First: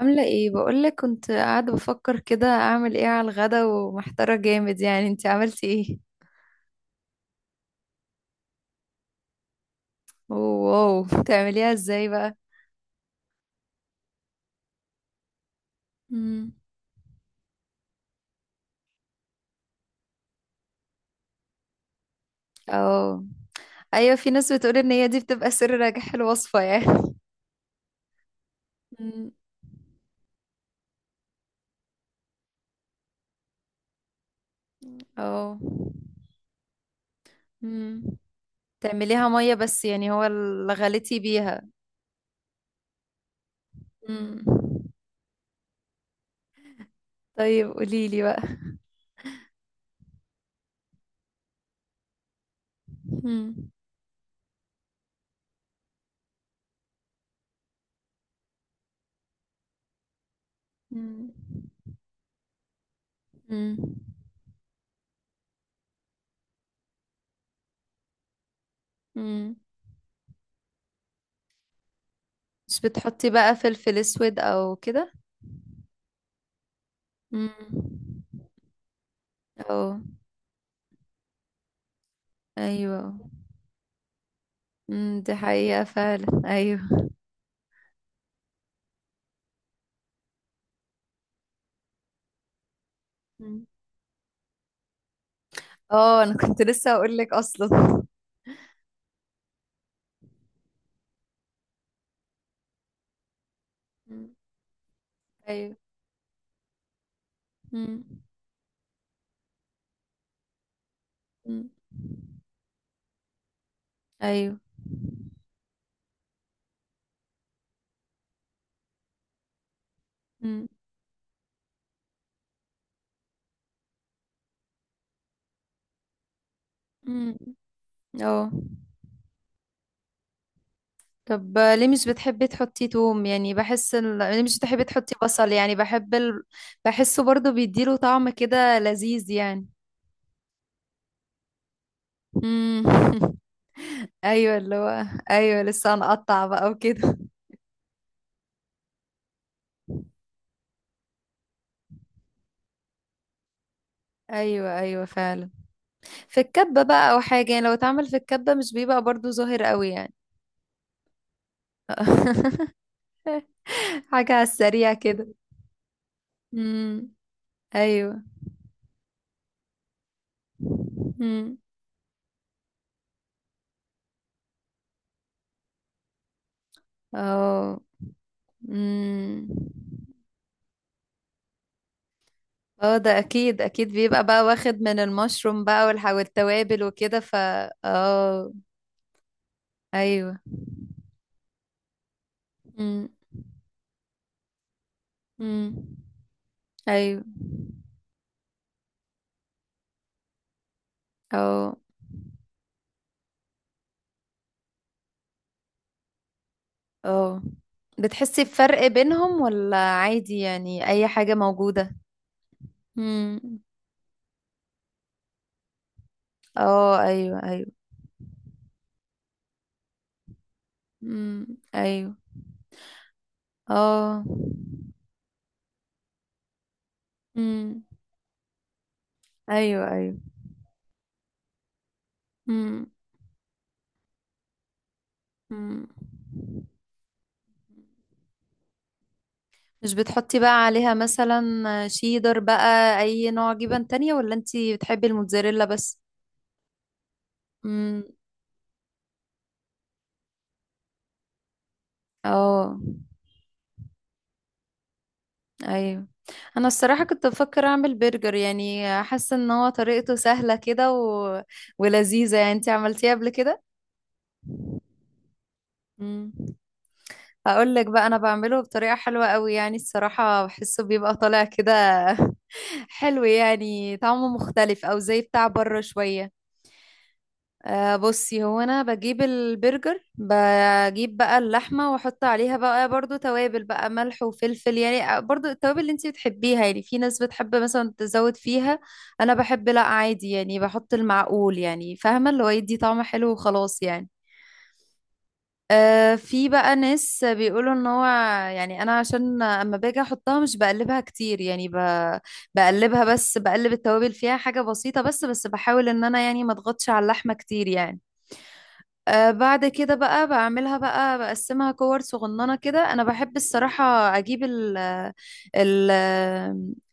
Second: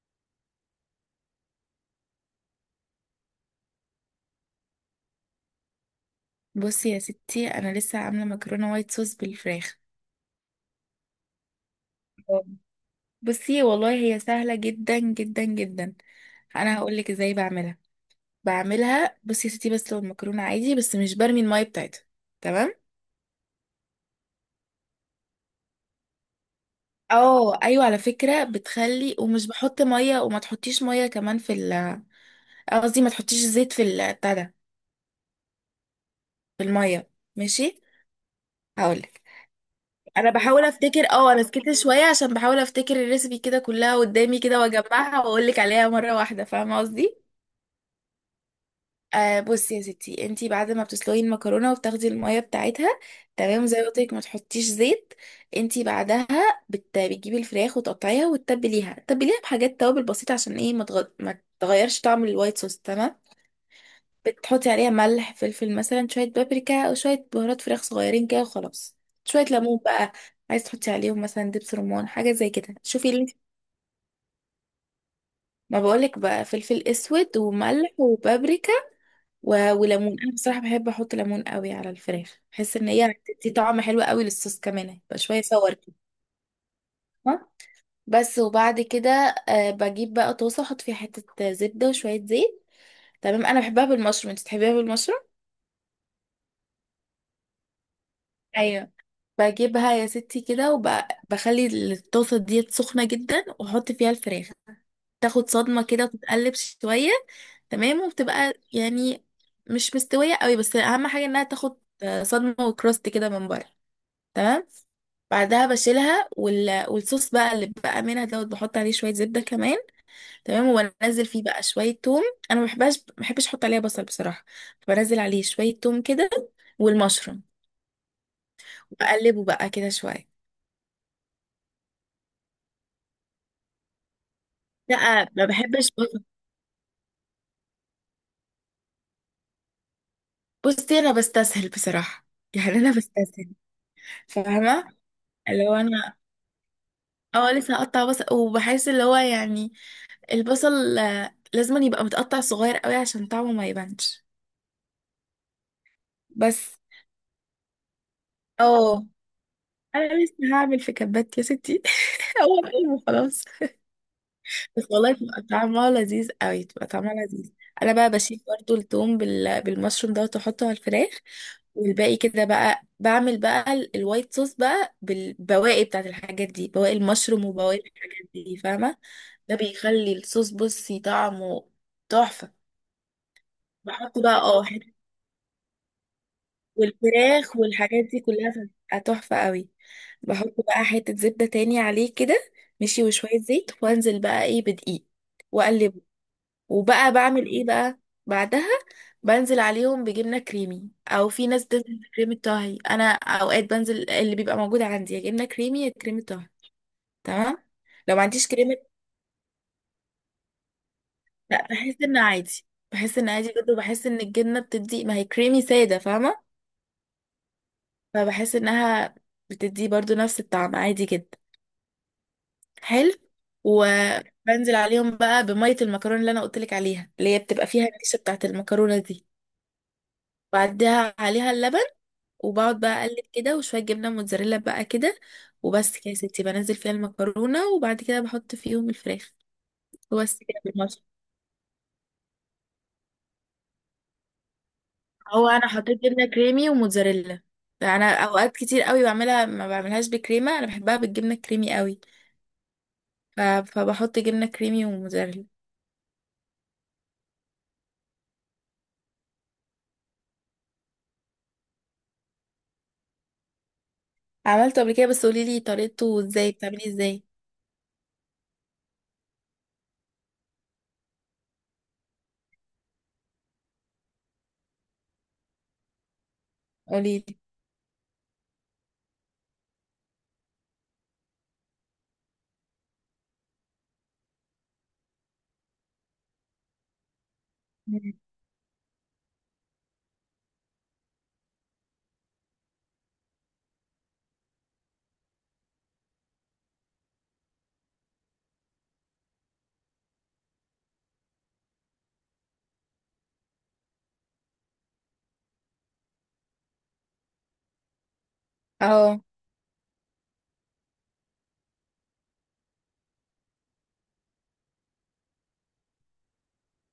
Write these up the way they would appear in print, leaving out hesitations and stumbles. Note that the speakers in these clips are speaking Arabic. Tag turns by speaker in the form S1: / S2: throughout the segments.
S1: عاملة ايه؟ بقولك كنت قاعدة بفكر كده، اعمل ايه على الغدا، ومحتارة جامد يعني. انتي عملتي ايه؟
S2: بصي يا ستي، انا لسه عامله مكرونه وايت صوص بالفراخ.
S1: واو، بتعمليها ازاي بقى؟
S2: آه. بصي والله هي سهله جدا جدا جدا.
S1: مم.
S2: انا هقول لك ازاي بعملها. بعملها بصي يا ستي، بس لو المكرونه عادي، بس مش برمي الميه بتاعتها. تمام.
S1: اه، ايوه في ناس بتقول ان هي دي بتبقى سر نجاح الوصفة يعني.
S2: اه ايوه، على فكره بتخلي،
S1: مم.
S2: ومش بحط ميه، وما تحطيش ميه كمان في ال- قصدي ما تحطيش زيت في ال- بتاع ده
S1: اه.
S2: في الميه ماشي.
S1: مم.
S2: هقولك.
S1: تعمليها مية بس يعني، هو
S2: انا بحاول
S1: اللي
S2: افتكر،
S1: غليتي
S2: اه انا
S1: بيها؟
S2: سكت شويه عشان بحاول افتكر الريسبي كده كلها قدامي
S1: مم.
S2: كده، واجمعها واقول لك عليها مره واحده، فاهمه قصدي.
S1: طيب قوليلي بقى.
S2: آه، بصي يا ستي، انتي بعد ما بتسلقي المكرونه وبتاخدي الميه بتاعتها،
S1: مم.
S2: تمام، زي ما قلت لك ما تحطيش زيت. انتي بعدها بتجيبي الفراخ وتقطعيها وتتبليها، تتبليها بحاجات توابل بسيطه عشان ايه
S1: مم.
S2: ما تغيرش طعم الوايت صوص. تمام.
S1: مم.
S2: بتحطي عليها ملح، فلفل، مثلا شويه بابريكا، او شويه بهارات فراخ صغيرين كده وخلاص. شويه
S1: مم.
S2: ليمون بقى. عايز تحطي عليهم مثلا دبس رمان، حاجه زي كده،
S1: مش
S2: شوفي اللي انت.
S1: بتحطي بقى فلفل اسود او كده؟
S2: ما بقولك بقى فلفل اسود
S1: مم.
S2: وملح وبابريكا و-
S1: اه
S2: وليمون. انا بصراحه بحب احط ليمون قوي على الفراخ، بحس ان
S1: ايوه.
S2: هي بتدي طعم حلو قوي للصوص كمان، يبقى
S1: امم، دي
S2: شويه صور
S1: حقيقة
S2: كده.
S1: فعلا. ايوه.
S2: ها؟ بس وبعد كده، بجيب بقى طاسه احط فيها حته زبده وشويه زيت. تمام. انا
S1: مم.
S2: بحبها بالمشروم، انت بتحبيها بالمشروم.
S1: اه، انا كنت لسه هقول لك اصلا.
S2: ايوب. بجيبها يا ستي كده وبخلي الطاسه ديت سخنه جدا، واحط فيها
S1: مم.
S2: الفراخ، تاخد
S1: ايوه.
S2: صدمه كده وتتقلب شويه. تمام،
S1: امم
S2: وبتبقى يعني مش مستويه قوي، بس اهم حاجه انها
S1: امم.
S2: تاخد صدمه وكراست كده من بره.
S1: ايوه.
S2: تمام. بعدها بشيلها، وال... والصوص بقى اللي بقى منها دوت بحط عليه شويه زبده كمان.
S1: امم
S2: تمام، وبنزل فيه بقى شويه توم. انا ما بحبهاش، ما بحبش احط عليها بصل بصراحه. بنزل عليه شويه توم كده
S1: امم.
S2: والمشروم،
S1: اه.
S2: بقلبه بقى كده شويه.
S1: طب ليه مش بتحبي تحطي توم؟ يعني ليه مش بتحبي تحطي
S2: لا ما
S1: بصل؟ يعني
S2: بحبش بصل.
S1: بحسه برضو بيديله طعم كده لذيذ يعني.
S2: بصي انا بستسهل بصراحه يعني
S1: امم.
S2: انا بستسهل،
S1: ايوه، اللي
S2: فاهمه،
S1: هو ايوه
S2: اللي هو
S1: لسه
S2: انا.
S1: هنقطع بقى وكده.
S2: اه، لسه هقطع بصل، وبحس اللي هو يعني البصل لازم يبقى متقطع صغير قوي عشان طعمه ما يبانش.
S1: ايوه ايوه فعلا. في
S2: بس.
S1: الكبة بقى أو حاجة يعني، لو اتعمل في الكبة مش بيبقى
S2: اه.
S1: برضو ظاهر قوي يعني.
S2: انا لسه هعمل في كبات يا ستي. هو قلبه خلاص.
S1: حاجة على
S2: بس
S1: السريع
S2: والله
S1: كده.
S2: بتبقى طعمها لذيذ قوي، بتبقى
S1: امم.
S2: طعمها لذيذ. انا بقى
S1: أيوه.
S2: بشيل برضو التوم بال... بالمشروم ده، واحطه على الفراخ.
S1: امم.
S2: والباقي كده بقى بعمل بقى ال- الوايت صوص بقى بالبواقي بتاعت الحاجات دي، بواقي المشروم وبواقي
S1: اه.
S2: الحاجات دي، فاهمه.
S1: امم.
S2: ده بيخلي الصوص بصي طعمه تحفه.
S1: اه، ده أكيد أكيد
S2: بحط
S1: بيبقى
S2: بقى
S1: بقى
S2: اه
S1: واخد من المشروم بقى والتوابل وكده
S2: والفراخ والحاجات دي كلها
S1: اه.
S2: بتبقى تحفة قوي.
S1: أيوه.
S2: بحط بقى حتة زبدة تاني عليه كده، ماشي،
S1: امم
S2: وشوية زيت، وانزل بقى ايه بدقيق،
S1: امم
S2: واقلبه، وبقى
S1: أيوه.
S2: بعمل ايه بقى بعدها. بنزل عليهم بجبنة كريمي، او في ناس
S1: اه
S2: بتنزل بكريمة طهي، انا اوقات بنزل اللي بيبقى موجود عندي، يا جبنة كريمي يا كريمة طهي.
S1: اه،
S2: تمام. لو ما
S1: بتحسي
S2: عنديش كريمة،
S1: بفرق بينهم ولا عادي يعني أي حاجة
S2: لا بحس ان عادي، بحس ان عادي
S1: موجودة؟
S2: جدا، وبحس ان الجبنة بتدي ما هي كريمي سادة، فاهمة،
S1: اه ايوه ايوه.
S2: فبحس انها بتدي برضو نفس الطعم عادي جدا.
S1: امم ايوه
S2: حلو.
S1: اه
S2: وبنزل عليهم بقى بمية المكرونة اللي انا قلتلك عليها، اللي هي بتبقى
S1: امم
S2: فيها النشا بتاعت المكرونة دي.
S1: ايوه ايوه
S2: بعدها عليها اللبن، وبقعد
S1: امم
S2: بقى اقلب كده، وشوية جبنة موتزاريلا بقى كده.
S1: امم.
S2: وبس كده يا ستي، بنزل فيها المكرونة، وبعد كده بحط فيهم الفراخ،
S1: مش
S2: وبس
S1: بتحطي
S2: كده
S1: بقى عليها
S2: بالمصر.
S1: مثلا شيدر بقى، اي نوع جبن تانية، ولا انتي بتحبي
S2: هو
S1: الموتزاريلا
S2: انا
S1: بس؟
S2: حطيت جبنة كريمي وموتزاريلا،
S1: أمم.
S2: انا اوقات كتير قوي بعملها ما بعملهاش بكريمة، انا بحبها بالجبنة الكريمي قوي،
S1: اه
S2: ف... فبحط جبنة كريمي وموتزاريلا.
S1: ايوه. انا الصراحة كنت بفكر اعمل برجر، يعني حاسة ان هو طريقته سهلة كده ولذيذة يعني. انتي عملتيه قبل كده؟
S2: عملته قبل كده، بس قوليلي طريقته
S1: مم.
S2: ازاي، بتعمليه ازاي؟
S1: هقول لك بقى، انا بعمله بطريقة حلوة قوي يعني. الصراحة بحسه بيبقى طالع كده حلو، يعني طعمه مختلف او زي بتاع بره شوية.
S2: قوليلي.
S1: بصي، هو انا بجيب البرجر، بجيب بقى اللحمة واحط عليها بقى برضو توابل بقى ملح وفلفل يعني. برضو التوابل اللي انتي بتحبيها يعني. في ناس بتحب مثلا تزود فيها. انا بحب لا عادي يعني، بحط المعقول يعني، فاهمة اللي هو يدي طعم حلو وخلاص يعني. في بقى ناس بيقولوا ان هو يعني، انا عشان اما باجي احطها مش بقلبها كتير يعني بقلبها بس، بقلب التوابل فيها حاجة بسيطة بس بحاول ان انا يعني ما اضغطش على اللحمة كتير يعني.
S2: اه
S1: بعد كده بقى بعملها بقى، بقسمها كور صغننة كده. انا بحب الصراحة اجيب ال ال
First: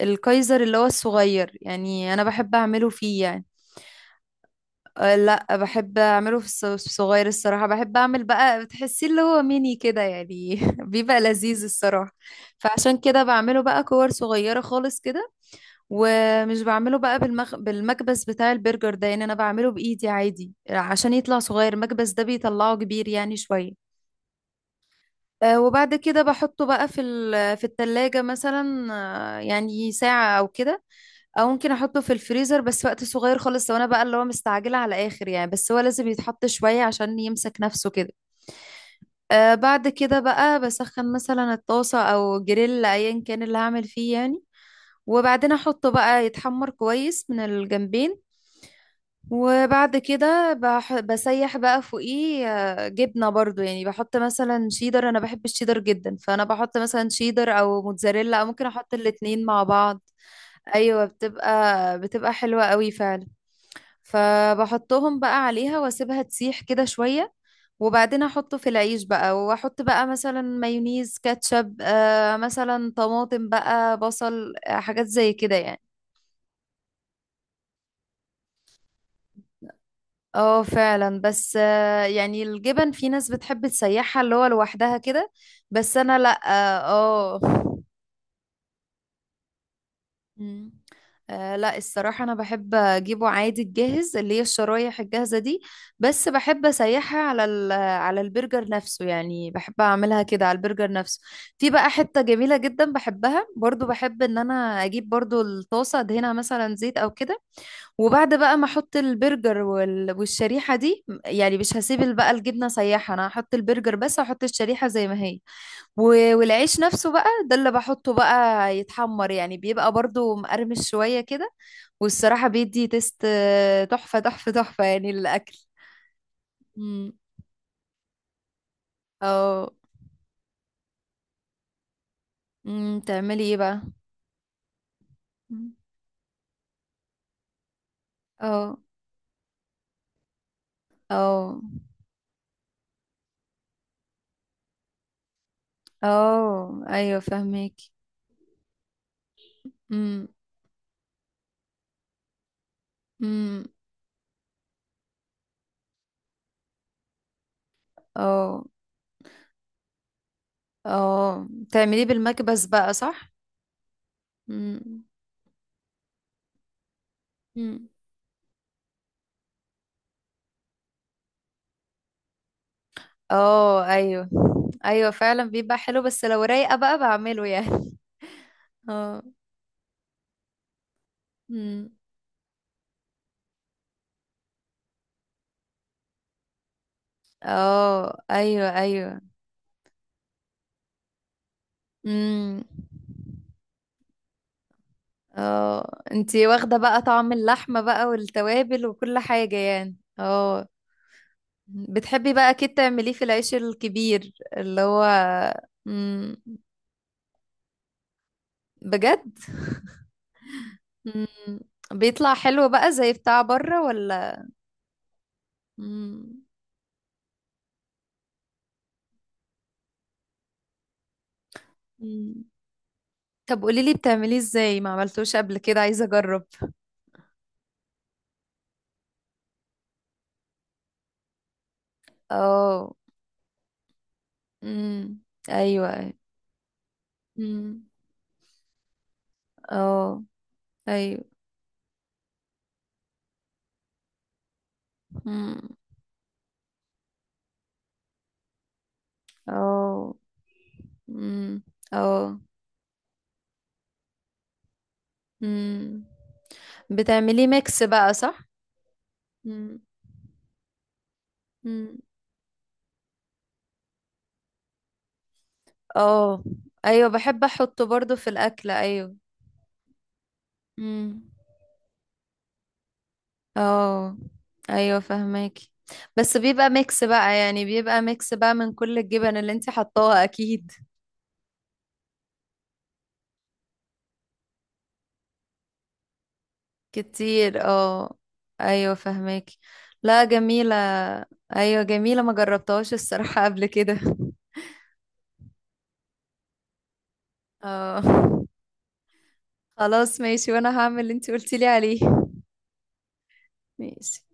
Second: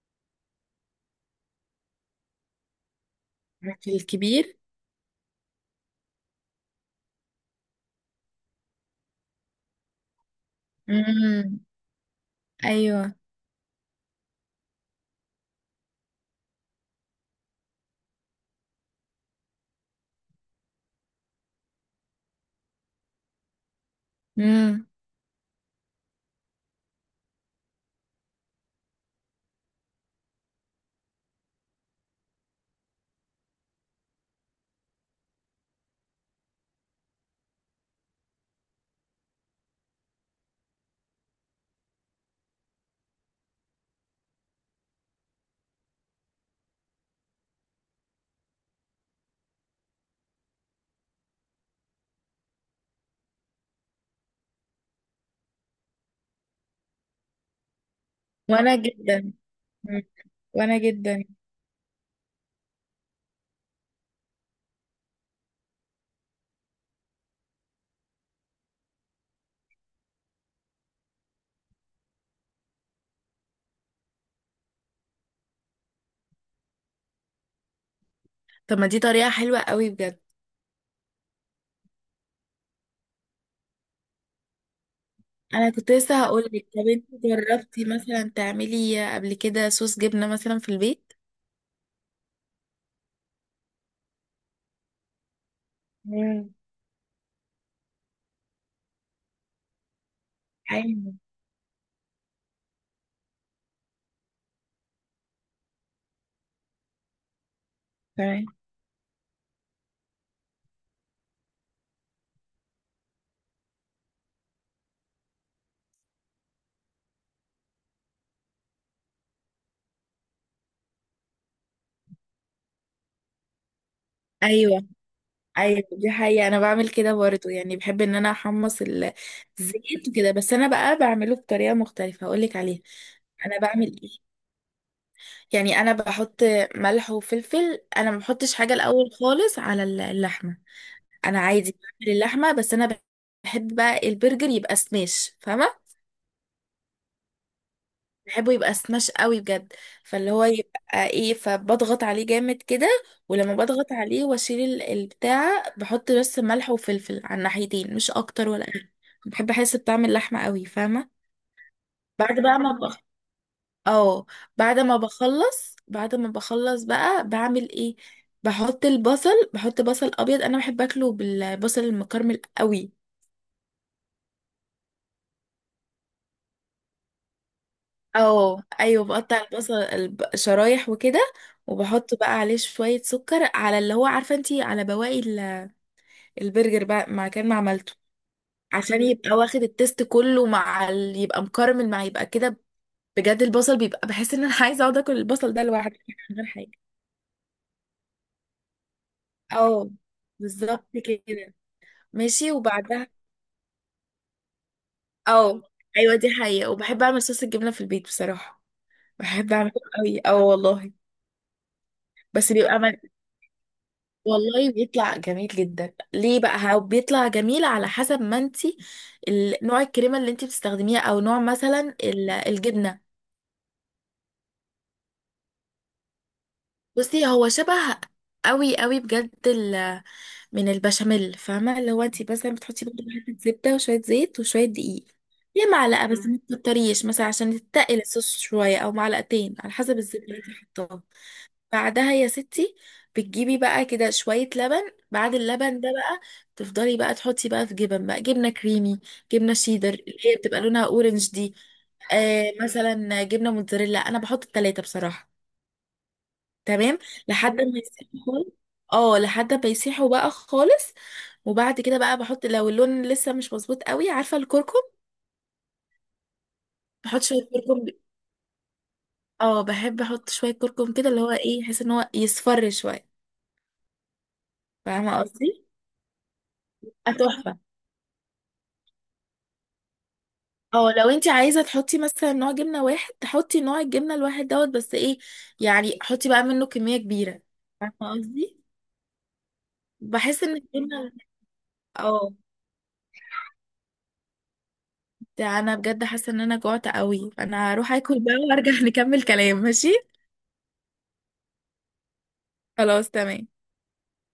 S1: الكايزر اللي هو الصغير يعني. انا بحب اعمله فيه يعني.
S2: في الكبير.
S1: لا، بحب اعمله في الصغير الصراحه بحب اعمل بقى، بتحسيه اللي هو ميني كده يعني. بيبقى
S2: امم.
S1: لذيذ الصراحه. فعشان
S2: ايوه.
S1: كده بعمله بقى كور صغيره خالص كده. ومش بعمله بقى بالمكبس بتاع البرجر ده، يعني انا بعمله بايدي عادي عشان يطلع صغير. المكبس ده بيطلعه كبير يعني شويه.
S2: امم.
S1: وبعد كده بحطه بقى في التلاجة مثلا. يعني ساعة أو كده، او ممكن احطه في الفريزر بس وقت صغير خالص، لو انا بقى اللي هو مستعجله على اخر يعني. بس هو لازم يتحط شويه عشان يمسك نفسه كده. بعد كده بقى بسخن مثلا الطاسه او جريل، ايا كان اللي هعمل فيه يعني. وبعدين احطه بقى يتحمر كويس من الجنبين. وبعد كده بسيح بقى فوقيه جبنه برضو يعني. بحط مثلا شيدر، انا بحب الشيدر جدا، فانا بحط مثلا شيدر او موتزاريلا، او ممكن
S2: وانا
S1: احط
S2: جدا.
S1: الاتنين مع بعض.
S2: مم. وانا
S1: ايوه،
S2: جدا.
S1: بتبقى حلوه قوي فعلا. فبحطهم بقى عليها واسيبها تسيح كده شوية. وبعدين احطه في العيش بقى، واحط بقى مثلا مايونيز، كاتشب، مثلا طماطم بقى، بصل، حاجات زي كده يعني.
S2: طب ما دي طريقة حلوة قوي بجد.
S1: اه فعلا. بس يعني الجبن، في ناس بتحب تسيحها اللي هو لوحدها كده.
S2: انا كنت
S1: بس انا
S2: لسه
S1: لا.
S2: هقول لك، طب انت
S1: اه آه.
S2: جربتي مثلا تعملي قبل كده صوص جبنة مثلا في
S1: مم.
S2: البيت؟
S1: لا، الصراحة أنا بحب أجيبه عادي الجاهز، اللي هي الشرايح الجاهزة دي. بس
S2: امم.
S1: بحب أسيحها على على البرجر نفسه يعني. بحب أعملها كده على البرجر
S2: ايوه.
S1: نفسه. في بقى حتة جميلة جدا بحبها برضو، بحب إن أنا أجيب برضو الطاسة أدهنها مثلا زيت أو كده. وبعد
S2: تمام.
S1: بقى ما أحط البرجر والشريحة دي يعني، مش هسيب بقى الجبنة سايحة. أنا هحط البرجر بس، هحط الشريحة زي ما هي. والعيش نفسه بقى ده اللي بحطه بقى يتحمر، يعني بيبقى برضو مقرمش شوية كده. والصراحة بيدي تيست تحفة تحفة تحفة
S2: ايوه.
S1: يعني الأكل.
S2: ايوه دي حقيقة، انا بعمل
S1: مم.
S2: كده برضه، يعني بحب ان انا احمص ال-
S1: اه.
S2: الزيت وكده، بس انا بقى بعمله بطريقة مختلفة، هقول لك عليها.
S1: مم، تعملي ايه
S2: انا
S1: بقى؟
S2: بعمل ايه؟
S1: مم.
S2: يعني انا بحط ملح وفلفل، انا ما بحطش حاجه
S1: اه
S2: الاول خالص على ال- اللحمه. انا
S1: اه
S2: عادي بعمل اللحمه، بس انا بحب بقى البرجر يبقى سماش، فاهمه.
S1: اه ايوه، فهمك.
S2: بحبه يبقى سماش قوي بجد،
S1: امم
S2: فاللي هو يبقى ايه، فبضغط عليه جامد كده. ولما
S1: امم
S2: بضغط عليه واشيل ال- البتاع، بحط بس ملح وفلفل على الناحيتين، مش اكتر
S1: اه
S2: ولا اقل. بحب احس بطعم اللحمه قوي، فاهمه.
S1: اه، تعمليه
S2: بعد بقى
S1: بالمكبس بقى
S2: ما
S1: صح؟
S2: اه، بعد ما
S1: امم
S2: بخلص، بعد ما بخلص بقى بعمل
S1: امم
S2: ايه؟ بحط البصل، بحط بصل ابيض، انا بحب اكله بالبصل المكرمل قوي.
S1: اه ايوه ايوه فعلا، بيبقى حلو بس لو رايقة بقى بعمله يعني.
S2: اه ايوه،
S1: اه.
S2: بقطع البصل الب- شرايح وكده،
S1: امم
S2: وبحط بقى عليه شوية سكر، على اللي هو عارفة انتي على بواقي ال- البرجر بقى ما كان ما عملته،
S1: اه ايوه
S2: عشان
S1: ايوه
S2: يبقى واخد التيست كله، مع ال... يبقى مكرمل مع يبقى كده.
S1: امم.
S2: بجد البصل بيبقى، بحس ان انا عايزة اقعد اكل البصل ده لوحده
S1: اه،
S2: من غير
S1: انتي واخدة
S2: حاجة.
S1: بقى طعم اللحمة بقى والتوابل وكل حاجة
S2: اه
S1: يعني. اه،
S2: بالظبط كده.
S1: بتحبي بقى
S2: ماشي
S1: اكيد
S2: وبعدها
S1: تعمليه في العيش الكبير اللي هو.
S2: اه، ايوه دي
S1: امم.
S2: حقيقة، وبحب اعمل صوص الجبنة في البيت بصراحة.
S1: بجد؟
S2: بحب اعمله قوي، اه والله.
S1: امم. بيطلع
S2: بس
S1: حلو
S2: بيبقى
S1: بقى
S2: من،
S1: زي بتاع بره ولا؟
S2: والله بيطلع جميل جدا. ليه
S1: امم
S2: بقى، هو بيطلع جميل على حسب ما انتي ال- نوع الكريمة اللي انتي بتستخدميها، او نوع مثلا ال-
S1: امم.
S2: الجبنة.
S1: طب قوليلي بتعمليه ازاي، ما عملتوش قبل كده، عايزة اجرب.
S2: بصي هو شبه قوي قوي بجد ال... من البشاميل، فاهمة، اللي هو انتي مثلا بتحطي
S1: اه
S2: برضه حتة زبدة وشوية زيت وشوية دقيق،
S1: امم
S2: هي معلقة
S1: ايوه
S2: بس ما تكتريش، مثلا عشان
S1: امم
S2: تتقل الصوص شوية، او معلقتين على حسب
S1: اه
S2: الزبدة اللي انتي حطاها.
S1: ايوه.
S2: بعدها يا ستي بتجيبي بقى كده شوية لبن، بعد
S1: مم.
S2: اللبن ده بقى تفضلي بقى تحطي بقى في جبن، بقى جبنة كريمي، جبنة شيدر
S1: اه
S2: اللي هي بتبقى لونها اورنج
S1: امم
S2: دي،
S1: اه
S2: آه مثلا جبنة موتزاريلا، انا بحط التلاتة بصراحة.
S1: امم.
S2: تمام.
S1: بتعمليه
S2: لحد ما
S1: ميكس بقى
S2: يسيحوا
S1: صح؟
S2: خالص. اه لحد ما
S1: امم
S2: يسيحوا بقى خالص. وبعد
S1: امم
S2: كده بقى بحط لو اللون لسه مش مظبوط قوي، عارفة الكركم؟
S1: اه ايوه،
S2: بحط
S1: بحب
S2: شوية كركم.
S1: احطه برضو في الاكل ايوه.
S2: اه بحب احط شوية كركم كده، اللي
S1: امم
S2: هو ايه، يحس ان هو يصفر شوية،
S1: اه ايوه
S2: فاهمة قصدي؟
S1: فهماكي. بس بيبقى ميكس بقى
S2: تحفة.
S1: يعني، بيبقى ميكس بقى من كل الجبن اللي انت حطاها اكيد.
S2: اه لو انت عايزه تحطي مثلا نوع جبنه واحد، تحطي نوع الجبنه الواحد دوت، بس ايه يعني، حطي بقى منه كميه كبيره،
S1: كتير
S2: فاهمه
S1: اه.
S2: قصدي،
S1: ايوه فهماكي. لا،
S2: بحس ان
S1: جميلة.
S2: الجبنه
S1: ايوه جميلة، ما
S2: اه.
S1: جربتهاش الصراحة قبل كده.
S2: ده انا بجد حاسه ان انا جوعت قوي، فانا هروح
S1: اه.
S2: اكل بقى وارجع نكمل كلام، ماشي؟
S1: خلاص ماشي، وانا هعمل اللي انت قلتي لي عليه.
S2: خلاص تمام.
S1: ماشي.